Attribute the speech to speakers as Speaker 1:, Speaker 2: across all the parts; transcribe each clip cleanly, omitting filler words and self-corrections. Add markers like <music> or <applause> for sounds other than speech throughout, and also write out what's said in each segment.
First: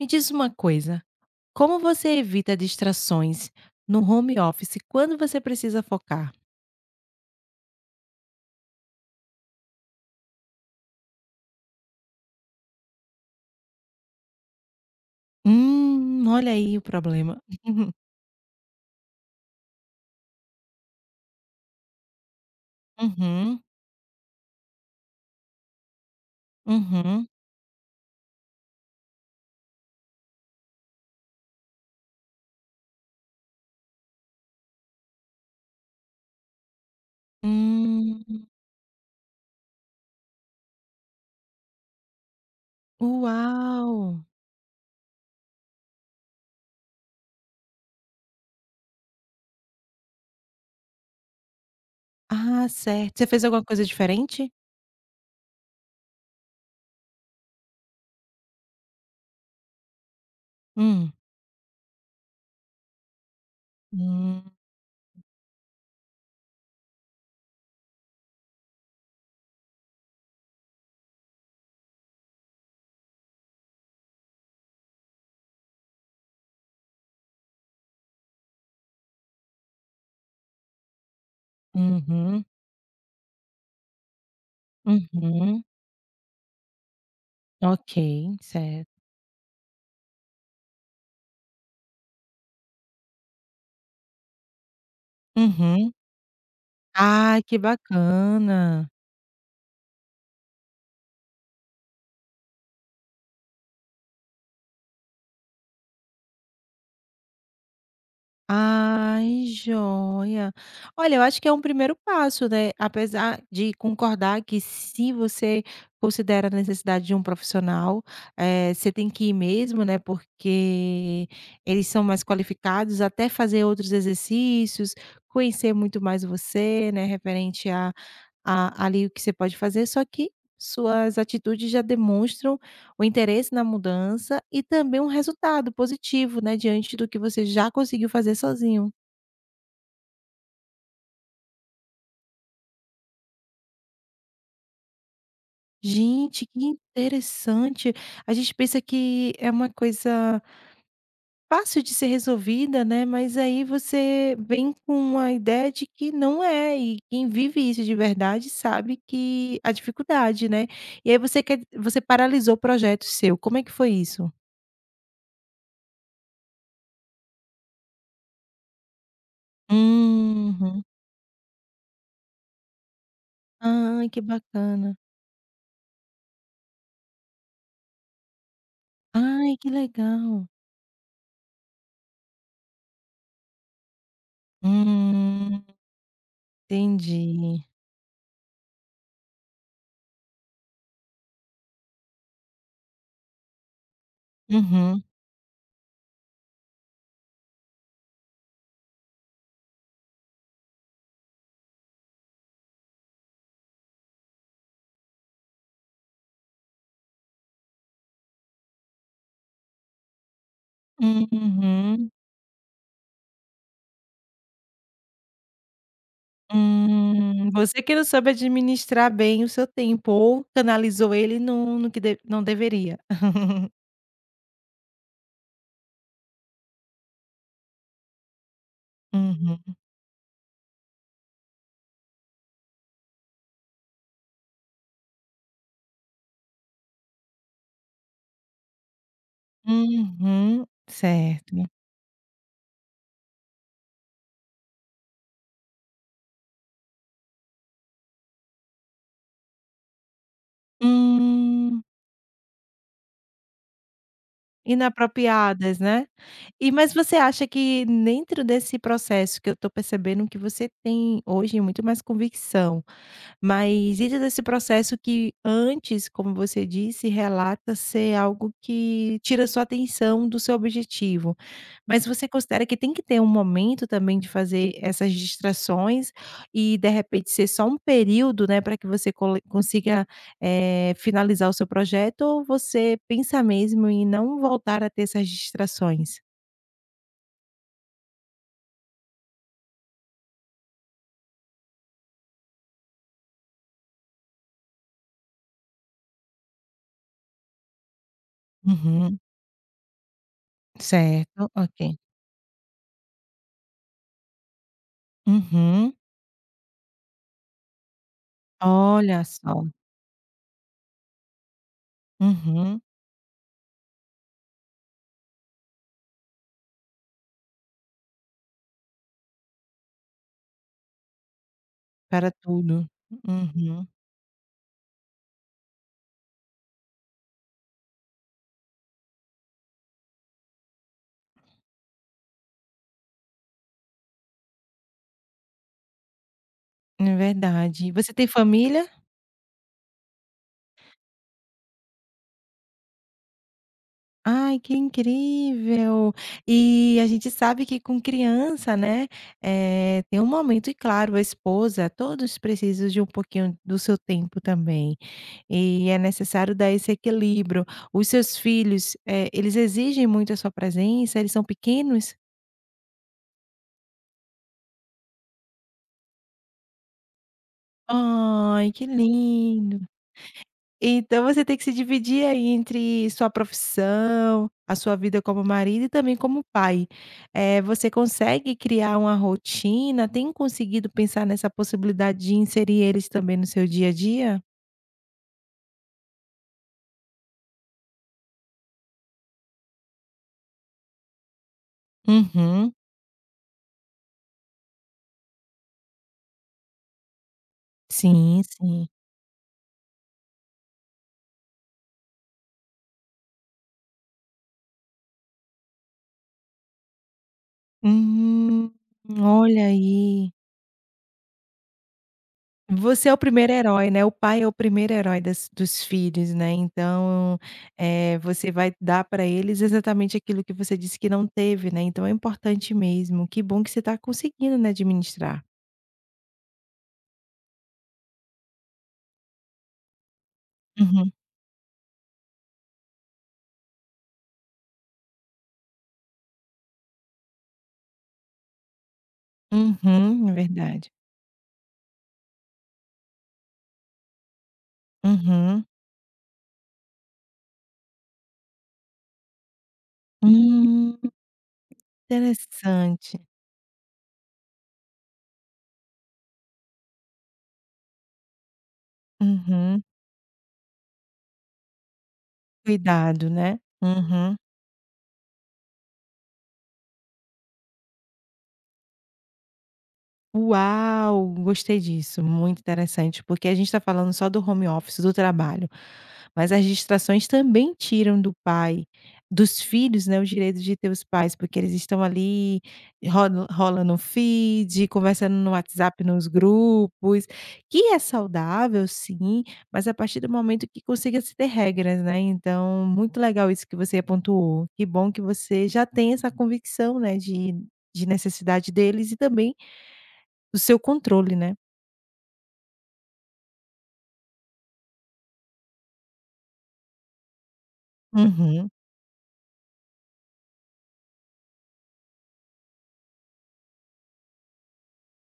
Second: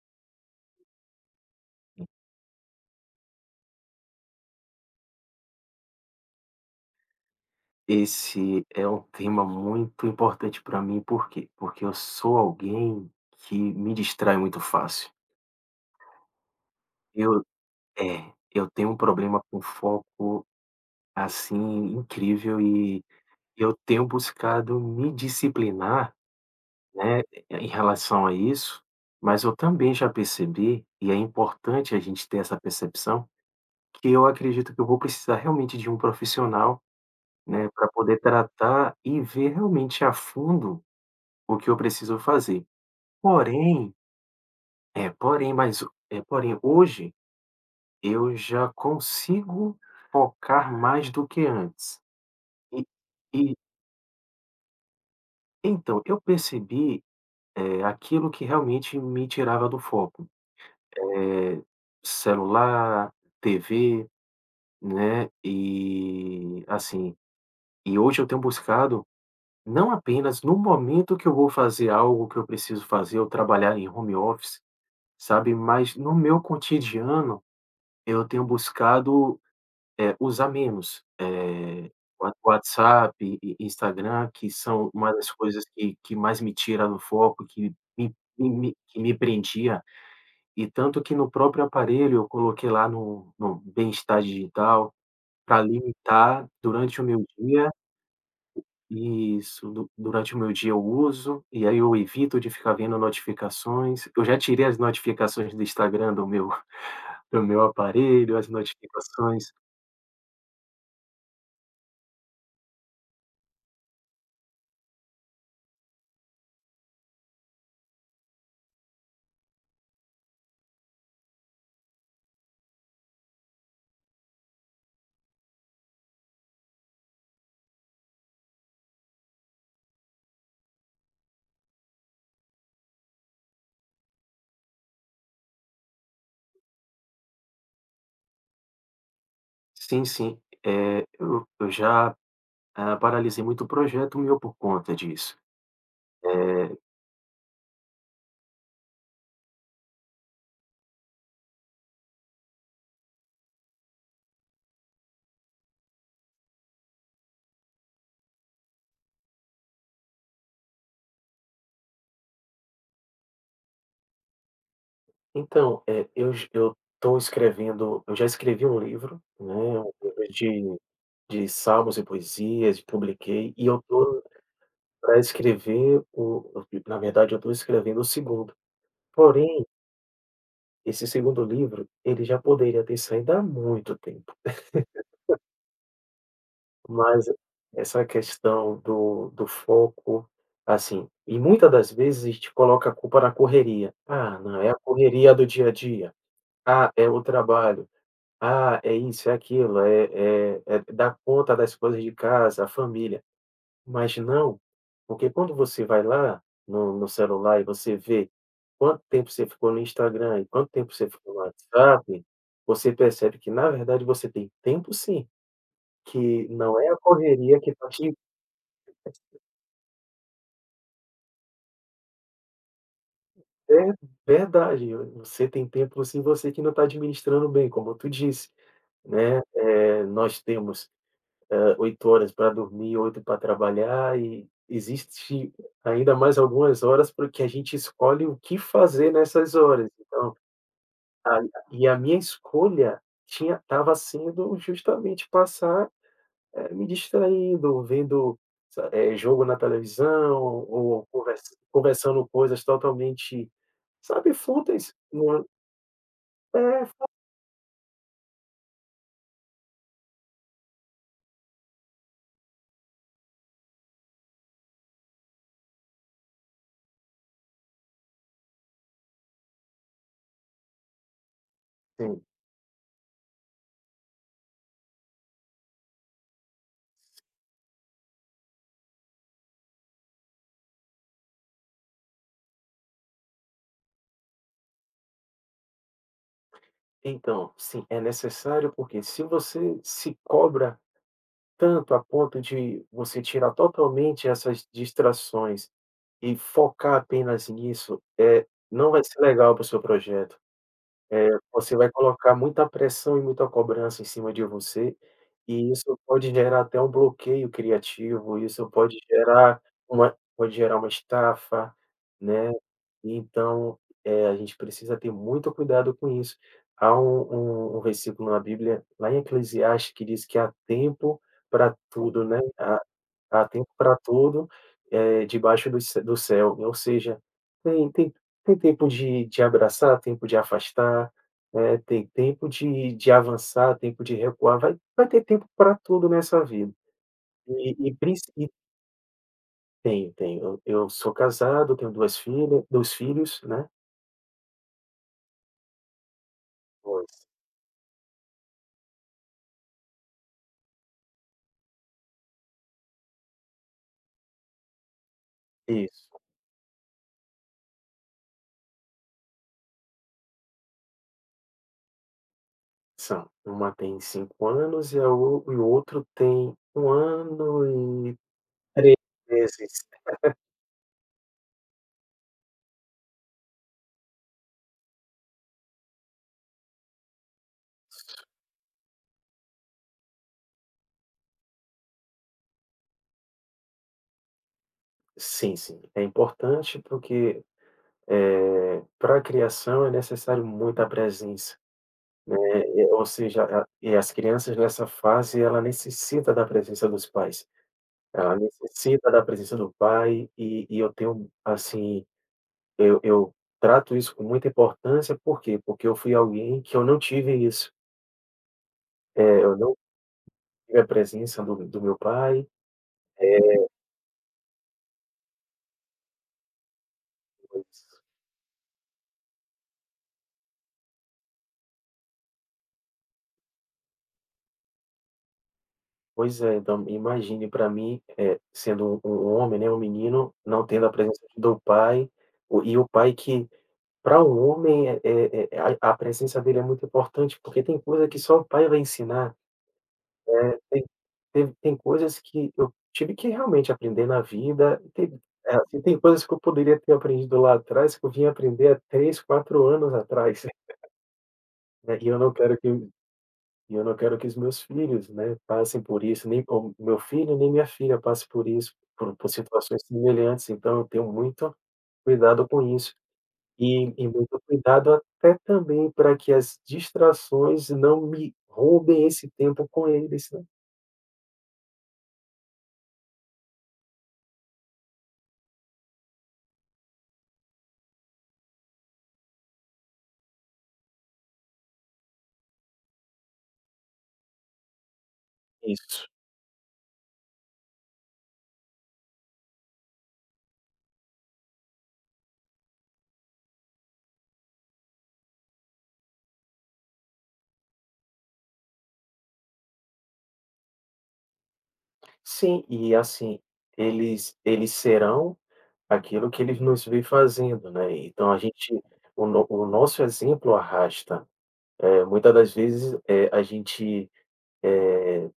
Speaker 1: Me diz uma coisa, como você evita distrações no home office quando você precisa focar?
Speaker 2: Esse é um tema muito importante para mim, por quê? Porque eu sou alguém que me distrai muito fácil.
Speaker 1: Olha aí o problema.
Speaker 2: Eu
Speaker 1: <laughs>
Speaker 2: é, eu tenho um problema com foco, assim, incrível, e
Speaker 1: Uhum,
Speaker 2: eu tenho buscado me disciplinar, né,
Speaker 1: uhum,
Speaker 2: em relação a isso, mas eu também já percebi, e é importante a gente ter essa percepção, que eu acredito que eu vou precisar realmente de um profissional, né, para poder
Speaker 1: hum,
Speaker 2: tratar e ver realmente a fundo o que eu preciso fazer. Porém
Speaker 1: uau!
Speaker 2: é, porém, mas é, porém hoje eu já consigo focar mais do que antes.
Speaker 1: Ah,
Speaker 2: E
Speaker 1: certo. Você fez
Speaker 2: e
Speaker 1: alguma coisa diferente?
Speaker 2: então, eu percebi, aquilo que realmente me tirava do foco,
Speaker 1: Hum,
Speaker 2: eh, celular, TV,
Speaker 1: hum,
Speaker 2: né, e assim, e hoje eu tenho buscado, não apenas no momento que eu vou fazer algo que eu preciso fazer ou trabalhar em home office, sabe, mas no meu cotidiano eu tenho buscado usar menos, Wa
Speaker 1: uhum,
Speaker 2: WhatsApp e Instagram, que são uma das
Speaker 1: uhum,
Speaker 2: coisas que mais me tira do foco, que me
Speaker 1: ok,
Speaker 2: me me
Speaker 1: certo.
Speaker 2: que me prendia, e tanto que no próprio aparelho eu coloquei lá no bem-estar digital, para
Speaker 1: Uhum.
Speaker 2: limitar durante o meu
Speaker 1: Ai, que
Speaker 2: dia
Speaker 1: bacana!
Speaker 2: isso, du durante o meu dia eu uso, e aí eu evito de ficar vendo notificações. Eu já tirei as notificações do Instagram do meu <laughs> do meu aparelho, as
Speaker 1: Ai,
Speaker 2: notificações.
Speaker 1: joia. Olha, eu acho que é um primeiro passo, né, apesar de concordar que se você considera a necessidade de um profissional, você tem que ir mesmo, né, porque eles são mais qualificados, até fazer outros exercícios, conhecer muito mais você, né, referente a ali o que você pode fazer, só que suas atitudes já demonstram o interesse na mudança e também um resultado positivo, né, diante do que você já conseguiu fazer sozinho.
Speaker 2: Sim, sim. Eu já, paralisei muito projeto meu por conta disso.
Speaker 1: Gente, que
Speaker 2: Eh,
Speaker 1: interessante! A gente pensa que é uma coisa fácil de ser resolvida, né, mas aí você vem com uma ideia de que não é, e quem vive isso de verdade sabe que a dificuldade, né. E aí você paralisou o projeto seu, como é que foi isso?
Speaker 2: então, eu j eu estou escrevendo eu já escrevi um livro, né, um livro de
Speaker 1: Uhum.
Speaker 2: de salmos e poesias, publiquei. E eu
Speaker 1: Ai, que
Speaker 2: estou
Speaker 1: bacana.
Speaker 2: para escrever o- Na verdade, eu estou escrevendo o segundo.
Speaker 1: Ai,
Speaker 2: Porém,
Speaker 1: que legal.
Speaker 2: esse segundo livro, ele já poderia ter saído há muito tempo.
Speaker 1: Hum.
Speaker 2: Mas
Speaker 1: Entendi.
Speaker 2: essa questão do foco, assim, e muitas das vezes te coloca a culpa na correria. "Ah, não, é a
Speaker 1: Uhum.
Speaker 2: correria do dia a dia. Ah, é o trabalho. Ah, é isso, é aquilo, é dar conta das coisas de casa, a família." Mas não, porque quando você vai lá no celular e você vê quanto tempo você ficou no Instagram e quanto tempo você ficou no
Speaker 1: Uhum.
Speaker 2: WhatsApp, você percebe que, na verdade, você tem tempo sim, que não é a correria que
Speaker 1: Você
Speaker 2: está
Speaker 1: que não
Speaker 2: te...
Speaker 1: soube administrar bem o seu tempo ou canalizou ele no que de não deveria. <laughs>
Speaker 2: É, verdade. Você tem tempo, sim, você que não está administrando bem, como tu disse, né.
Speaker 1: Uhum.
Speaker 2: Nós temos 8 horas para dormir, 8 para trabalhar, e existe ainda mais algumas horas porque a gente escolhe o que fazer nessas horas. Então,
Speaker 1: Uhum.
Speaker 2: a
Speaker 1: Certo.
Speaker 2: a minha escolha tinha estava sendo justamente passar, me distraindo, vendo, jogo na televisão ou
Speaker 1: Hum.
Speaker 2: conversando coisas totalmente, sabe, fúteis.
Speaker 1: Inapropriadas, né. E
Speaker 2: É,
Speaker 1: mas você acha que dentro desse processo que eu tô percebendo que você tem hoje muito mais convicção. Mas e desse processo que antes, como você disse, relata ser algo que tira sua atenção do seu objetivo. Mas
Speaker 2: sim.
Speaker 1: você considera que tem que ter um momento também de fazer essas distrações e, de repente, ser só um período, né, para que você cole consiga, finalizar o seu projeto, ou você pensa mesmo em não voltar a ter essas distrações?
Speaker 2: Então, sim, é necessário, porque se você se cobra tanto a ponto de você tirar totalmente essas distrações e focar apenas nisso, não vai
Speaker 1: Uhum.
Speaker 2: ser legal para o seu projeto.
Speaker 1: Certo,
Speaker 2: Você vai
Speaker 1: ok.
Speaker 2: colocar muita pressão e muita cobrança em cima de você, e
Speaker 1: Uhum.
Speaker 2: isso pode gerar até um bloqueio criativo, isso pode
Speaker 1: Olha
Speaker 2: gerar
Speaker 1: só.
Speaker 2: uma estafa, né.
Speaker 1: Uhum.
Speaker 2: Então, a gente precisa ter muito cuidado com isso. Há um versículo na Bíblia, lá em Eclesiastes, que diz que há tempo para tudo,
Speaker 1: Para
Speaker 2: né.
Speaker 1: tudo.
Speaker 2: Há tempo
Speaker 1: Uhum.
Speaker 2: para tudo, debaixo do céu, ou seja, tem tem tem tempo de abraçar, tempo de afastar, tem tempo de avançar, tempo de recuar, vai ter tempo para tudo nessa vida.
Speaker 1: É
Speaker 2: E
Speaker 1: verdade.
Speaker 2: e
Speaker 1: Você tem
Speaker 2: princi e
Speaker 1: família?
Speaker 2: tenho, tenho. Eu sou casado, tenho duas filhas 2 filhos, né.
Speaker 1: Ai, que incrível! E a
Speaker 2: 2.
Speaker 1: gente sabe que com criança, né, tem um momento e, claro, a esposa, todos precisam de um pouquinho do seu tempo também. E é
Speaker 2: Isso,
Speaker 1: necessário dar esse equilíbrio. Os seus filhos, eles exigem muito a sua presença? Eles são pequenos?
Speaker 2: são. Uma tem 5 anos e a o e o outro tem 1 ano e
Speaker 1: Ai, que
Speaker 2: 3 meses.
Speaker 1: lindo! Então você tem que se dividir aí entre sua profissão, a sua vida como marido e também como pai. Você consegue criar uma rotina? Tem conseguido pensar nessa possibilidade de inserir eles também no seu dia a dia?
Speaker 2: Sim, sim. É importante porque para a criação é necessário muita presença,
Speaker 1: Uhum.
Speaker 2: ou seja, a e as crianças nessa fase, ela necessita da presença dos pais, ela
Speaker 1: Sim, sim.
Speaker 2: necessita da presença do pai e eu tenho, assim, eu trato isso com muita importância, por quê? Porque eu fui alguém que eu não tive isso,
Speaker 1: Hum,
Speaker 2: eu
Speaker 1: Olha
Speaker 2: não
Speaker 1: aí.
Speaker 2: tive a presença do meu pai.
Speaker 1: Você é o primeiro herói, né, o pai é o primeiro herói das dos filhos, né, então,
Speaker 2: pois
Speaker 1: você vai dar para eles exatamente aquilo que você disse que não teve, né, então é importante mesmo. Que bom que você está conseguindo, né, administrar.
Speaker 2: pois é, então imagine para mim, sendo um homem, né, um menino, não tendo a
Speaker 1: Uhum.
Speaker 2: presença do pai. O e o pai que Para o homem, a presença dele é muito importante, porque tem coisa que só o pai vai ensinar.
Speaker 1: Uhum, é
Speaker 2: Tem
Speaker 1: verdade.
Speaker 2: tem coisas que eu tive que realmente aprender na vida,
Speaker 1: Uhum.
Speaker 2: tem coisas que eu poderia ter aprendido lá atrás, que eu vim aprender há 3, 4 anos atrás, <laughs>
Speaker 1: Hum,
Speaker 2: né,
Speaker 1: Interessante.
Speaker 2: e eu não quero que os meus filhos, né, passem por isso, nem o meu filho, nem minha filha passe por isso, por
Speaker 1: Uhum.
Speaker 2: situações semelhantes, então eu tenho muito cuidado com isso.
Speaker 1: Cuidado, né.
Speaker 2: E
Speaker 1: Uhum.
Speaker 2: muito cuidado até também para que as distrações não me roubem esse tempo com eles, né.
Speaker 1: Uau, gostei disso, muito interessante, porque a gente está falando só do home office, do trabalho, mas as distrações também tiram do pai dos filhos, né, o direito de ter os pais, porque eles estão ali, rola rola no feed, conversando no WhatsApp,
Speaker 2: Isso.
Speaker 1: nos grupos, que é saudável sim, mas a partir do momento que consiga se ter regras, né, então muito legal isso que você pontuou. Que bom que você já tem essa convicção, né, de necessidade deles e também do seu controle, né.
Speaker 2: Sim, e assim, eles serão aquilo que eles nos veem fazendo, né, então a
Speaker 1: Uhum,
Speaker 2: gente o no o nosso exemplo arrasta. Muita das vezes, a gente eh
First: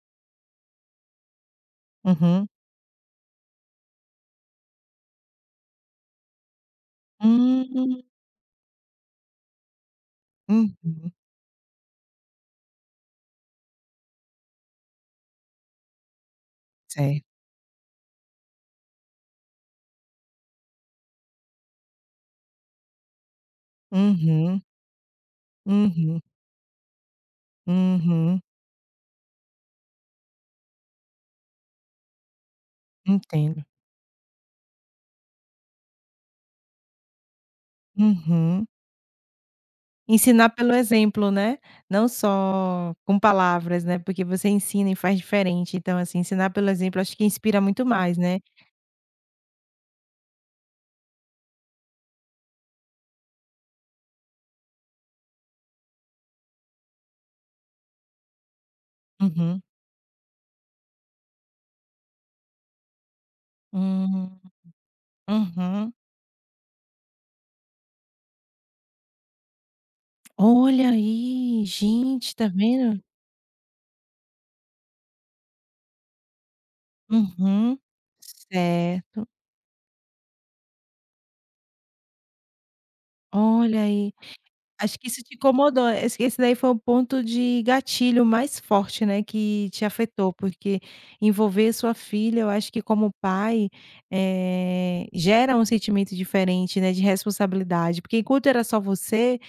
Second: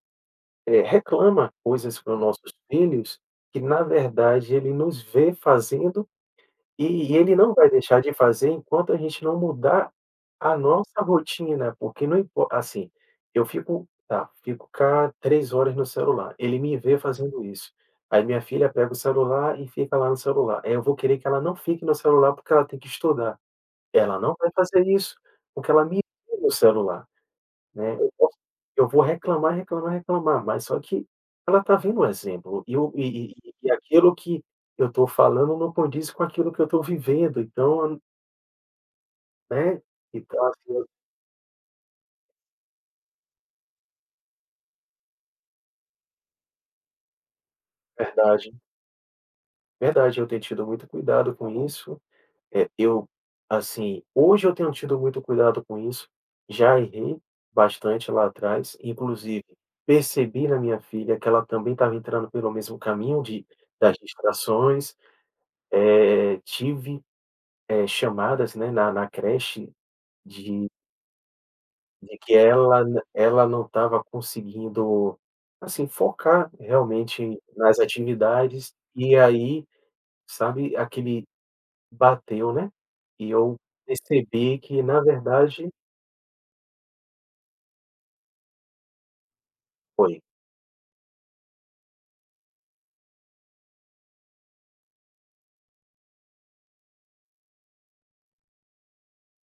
Speaker 2: reclama coisas para os
Speaker 1: uhum.
Speaker 2: nossos filhos que, na verdade, ele nos vê fazendo, e ele não vai deixar
Speaker 1: Hum,
Speaker 2: de fazer enquanto a gente não mudar a nossa
Speaker 1: uhum,
Speaker 2: rotina, porque não importa assim, eu fico cá 3 horas no celular, ele me vê
Speaker 1: certo.
Speaker 2: fazendo isso. Aí minha filha pega o celular e fica lá no celular, aí eu vou querer que ela não fique no celular, porque ela tem que estudar. Ela não vai
Speaker 1: Uhum,
Speaker 2: fazer isso, porque ela me
Speaker 1: uhum,
Speaker 2: vê no celular, né.
Speaker 1: uhum,
Speaker 2: Eu vou reclamar, reclamar, reclamar, mas só que ela tá vendo o exemplo, e o e
Speaker 1: entendo.
Speaker 2: e aquilo que eu estou falando não condiz com aquilo que eu estou vivendo, então,
Speaker 1: Uhum.
Speaker 2: né, então
Speaker 1: Ensinar pelo
Speaker 2: assim,
Speaker 1: exemplo, né, não só com palavras, né, porque você ensina e faz diferente, então, assim, ensinar pelo exemplo acho que inspira muito
Speaker 2: é
Speaker 1: mais, né.
Speaker 2: verdade. Verdade, eu tenho tido muito cuidado com isso. Eh, eu assim, hoje eu tenho tido muito cuidado com isso, já errei bastante lá atrás, inclusive
Speaker 1: Uhum.
Speaker 2: percebi na minha filha que ela também estava entrando pelo mesmo caminho de das
Speaker 1: Hum,
Speaker 2: distrações.
Speaker 1: uhum.
Speaker 2: Tive chamadas, né, na creche de
Speaker 1: Olha aí,
Speaker 2: de que
Speaker 1: gente, tá vendo.
Speaker 2: ela não estava conseguindo, assim, focar realmente
Speaker 1: Uhum.
Speaker 2: nas atividades. E
Speaker 1: Certo,
Speaker 2: aí, sabe aquele... bateu, né, e eu
Speaker 1: olha aí.
Speaker 2: percebi que,
Speaker 1: Acho
Speaker 2: na
Speaker 1: que isso te
Speaker 2: verdade,
Speaker 1: incomodou, é, esse daí foi o ponto de gatilho mais forte, né, que te
Speaker 2: foi,
Speaker 1: afetou, porque envolver sua filha, eu acho que como pai, gera um sentimento diferente, né, de responsabilidade, porque enquanto era só você,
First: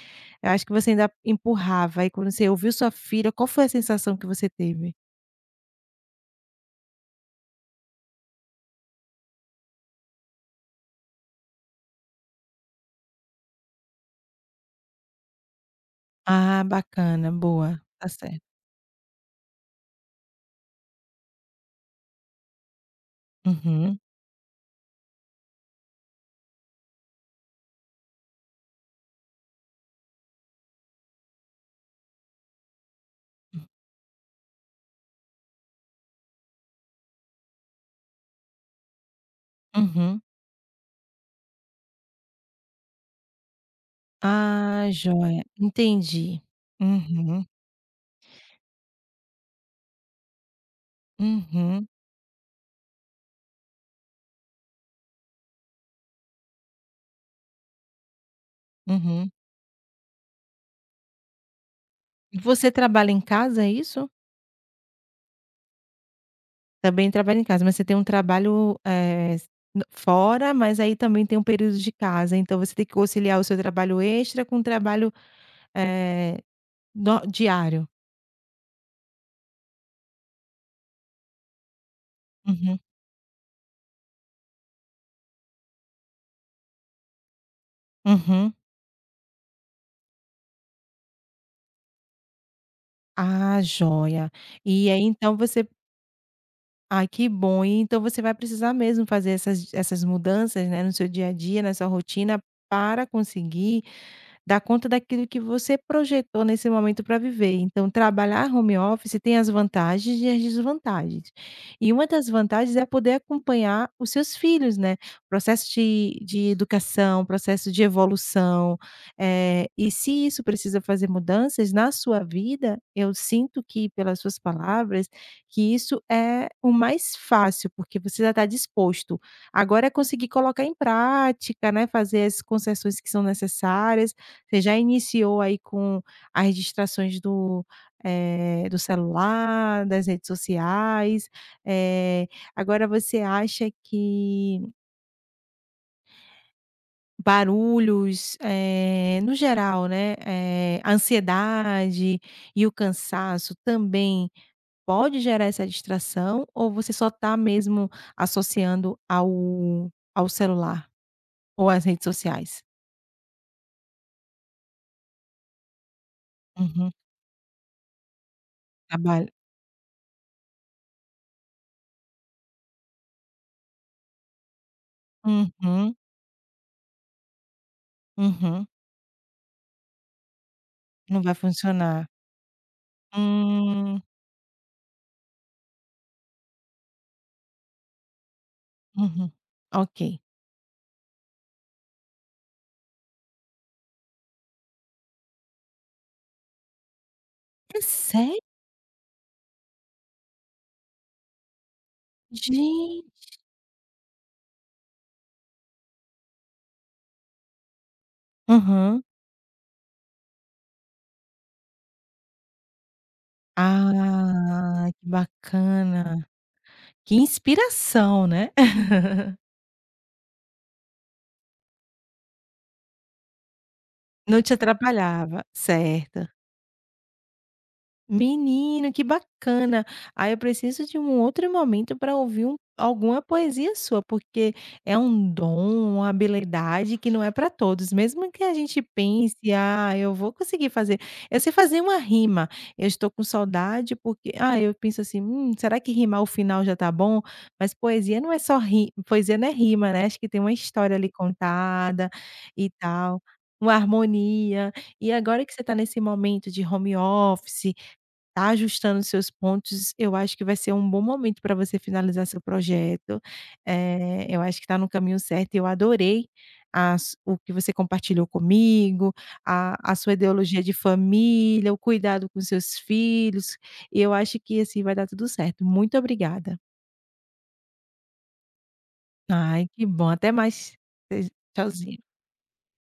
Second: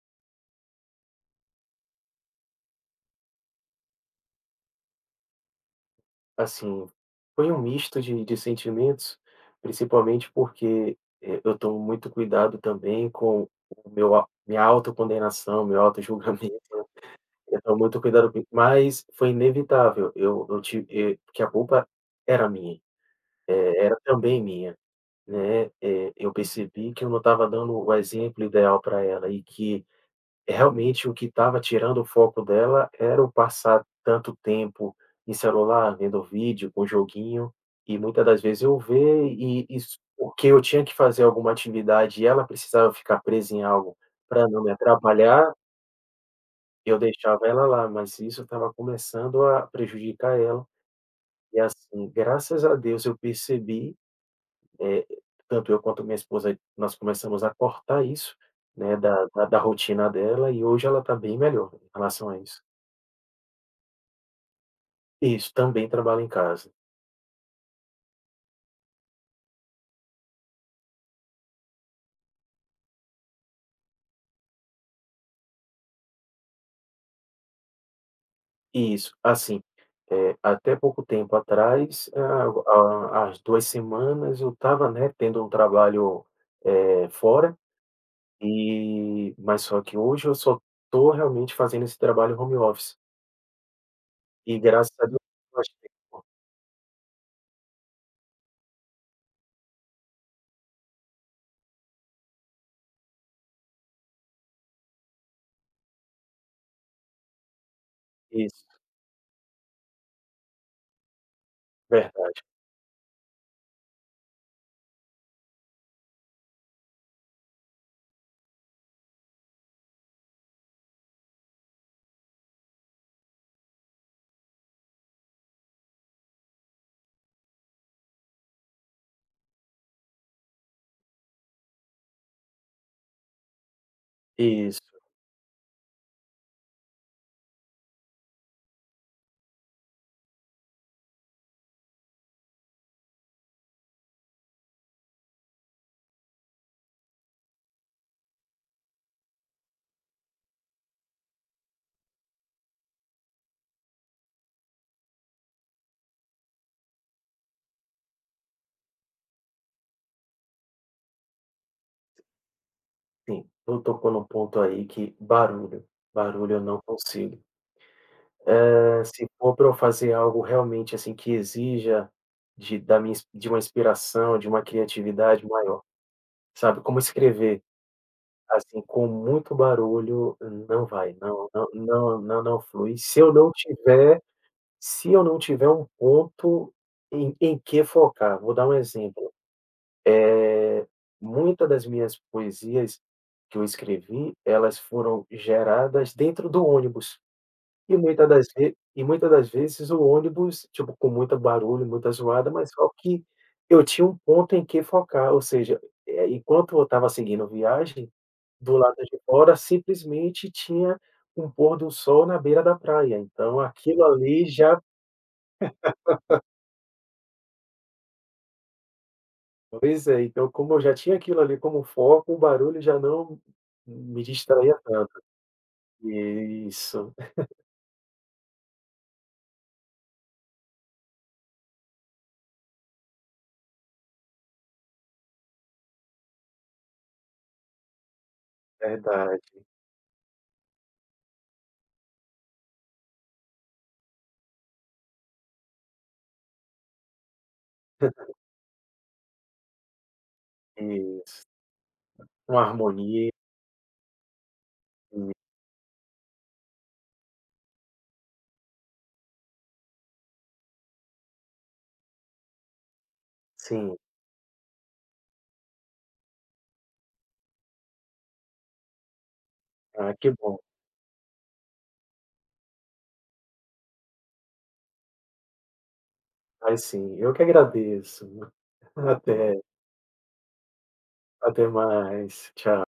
Speaker 1: eu acho que você ainda empurrava, aí quando você ouviu sua filha, qual foi a sensação que você teve?
Speaker 2: assim, foi um misto de sentimentos, principalmente porque, eu tomo muito cuidado também com o meu a minha autocondenação, meu auto julgamento.
Speaker 1: Ah, bacana,
Speaker 2: <laughs> Eu
Speaker 1: boa,
Speaker 2: tomo muito
Speaker 1: tá
Speaker 2: cuidado com
Speaker 1: certo.
Speaker 2: isso, mas foi inevitável. Eu tive, porque a culpa era minha, era
Speaker 1: Uhum,
Speaker 2: também minha, né, eu percebi que eu não estava dando o exemplo ideal para ela, e que realmente o que estava tirando o foco dela era o passar tanto tempo em celular, vendo vídeo, com joguinho, e muitas das vezes eu ver, e isso
Speaker 1: uhum.
Speaker 2: porque eu tinha que fazer alguma atividade e ela precisava ficar presa em algo para não me
Speaker 1: Ah, joia,
Speaker 2: atrapalhar,
Speaker 1: entendi.
Speaker 2: eu
Speaker 1: Uhum,
Speaker 2: deixava ela lá, mas isso estava começando a prejudicar ela. E
Speaker 1: uhum,
Speaker 2: assim, graças a Deus eu percebi, eh, tanto eu quanto minha esposa, nós começamos a cortar isso, né, da
Speaker 1: uhum.
Speaker 2: da da rotina dela, e hoje ela está bem melhor em relação
Speaker 1: E
Speaker 2: a isso.
Speaker 1: você trabalha em casa, é isso?
Speaker 2: Isso, também trabalho em casa.
Speaker 1: Também trabalha em casa, mas você tem um trabalho, eh, s n fora, mas aí também tem um período de casa, então você tem que conciliar o seu trabalho extra com o trabalho, eh, no diário.
Speaker 2: Isso, assim, até pouco tempo atrás,
Speaker 1: Uhum,
Speaker 2: há as 2 semanas eu estava, né, tendo um trabalho, fora,
Speaker 1: uhum.
Speaker 2: e mas só que hoje eu só tô realmente fazendo esse trabalho home office.
Speaker 1: Ah, joia.
Speaker 2: E
Speaker 1: E
Speaker 2: graças
Speaker 1: aí
Speaker 2: a Deus
Speaker 1: então
Speaker 2: eu
Speaker 1: você
Speaker 2: acho que-
Speaker 1: ai, que bom, e então você vai precisar mesmo fazer essas mudanças, né, no seu dia a dia, na sua rotina, para conseguir dar conta daquilo que você projetou nesse momento para viver. Então, trabalhar home
Speaker 2: Isso,
Speaker 1: office tem as vantagens e as desvantagens. E uma das
Speaker 2: verdade.
Speaker 1: vantagens é poder acompanhar os seus filhos, né? Processo de educação, processo de evolução. E se isso precisa fazer mudanças na sua vida, eu sinto, que, pelas suas palavras, que isso é o mais fácil, porque você já está disposto. Agora é conseguir colocar em prática, né? Fazer as concessões que são necessárias. Você já
Speaker 2: Isso,
Speaker 1: iniciou aí com as distrações do celular, das redes sociais. eh, Agora, você acha que barulhos, no geral, né, a ansiedade e o cansaço também pode gerar essa distração, ou você só está mesmo associando ao celular ou às redes sociais?
Speaker 2: sim. Tu tocou num ponto aí: que barulho, barulho eu não
Speaker 1: Uhum,
Speaker 2: consigo. Se
Speaker 1: trabalho.
Speaker 2: for pra eu fazer algo realmente, assim, que exija de uma inspiração, de uma criatividade maior,
Speaker 1: Uhum,
Speaker 2: sabe, como escrever,
Speaker 1: uhum.
Speaker 2: assim, com muito barulho, não vai,
Speaker 1: Não vai
Speaker 2: não não
Speaker 1: funcionar.
Speaker 2: não não não flui. Se eu não
Speaker 1: Hum,
Speaker 2: tiver se eu não tiver um ponto em que focar, vou dar um
Speaker 1: uhum.
Speaker 2: exemplo.
Speaker 1: Ok.
Speaker 2: eh, Muita das minhas poesias que eu escrevi, elas foram geradas dentro do ônibus.
Speaker 1: É
Speaker 2: E muita
Speaker 1: sério?
Speaker 2: das ve e muita das vezes o ônibus, tipo, com muito barulho, muita zoada, mas só que
Speaker 1: Gente!
Speaker 2: eu tinha um ponto em que focar, ou seja, enquanto eu estava seguindo viagem, do lado
Speaker 1: Aham.
Speaker 2: de fora simplesmente tinha um pôr do sol na beira da praia, então aquilo ali já...
Speaker 1: Ah, que bacana. Que inspiração, né. <laughs>
Speaker 2: pois é, então como eu já tinha aquilo ali como foco, o barulho já não me
Speaker 1: Não te
Speaker 2: distraía tanto.
Speaker 1: atrapalhava. Certo.
Speaker 2: Isso,
Speaker 1: Menino, que bacana. Ah, eu preciso de um outro momento para ouvir alguma poesia sua, porque é um dom, uma habilidade que não é para todos, mesmo que a gente pense:
Speaker 2: verdade.
Speaker 1: "Ah, eu vou conseguir fazer". Eu sei fazer uma rima, eu estou com saudade porque eu penso assim: será que rimar o final já tá bom?". Mas poesia não
Speaker 2: <laughs>
Speaker 1: é só ri poesia não é rima, né, acho que tem uma história ali
Speaker 2: Isso,
Speaker 1: contada
Speaker 2: uma
Speaker 1: e tal,
Speaker 2: harmonia,
Speaker 1: uma harmonia. E agora que você está nesse momento de home office, tá ajustando seus pontos, eu acho que vai ser um bom momento para você finalizar seu projeto.
Speaker 2: sim.
Speaker 1: Eu acho que está no caminho certo e eu adorei as o que você compartilhou comigo, a sua
Speaker 2: Ah, que bom.
Speaker 1: ideologia de família, o cuidado com seus filhos, e eu acho que, assim, vai dar tudo certo. Muito obrigada.
Speaker 2: Ai sim, eu que agradeço. Até,
Speaker 1: Ai, que bom. Até mais.
Speaker 2: Até
Speaker 1: Tchauzinho.
Speaker 2: mais. Tchau.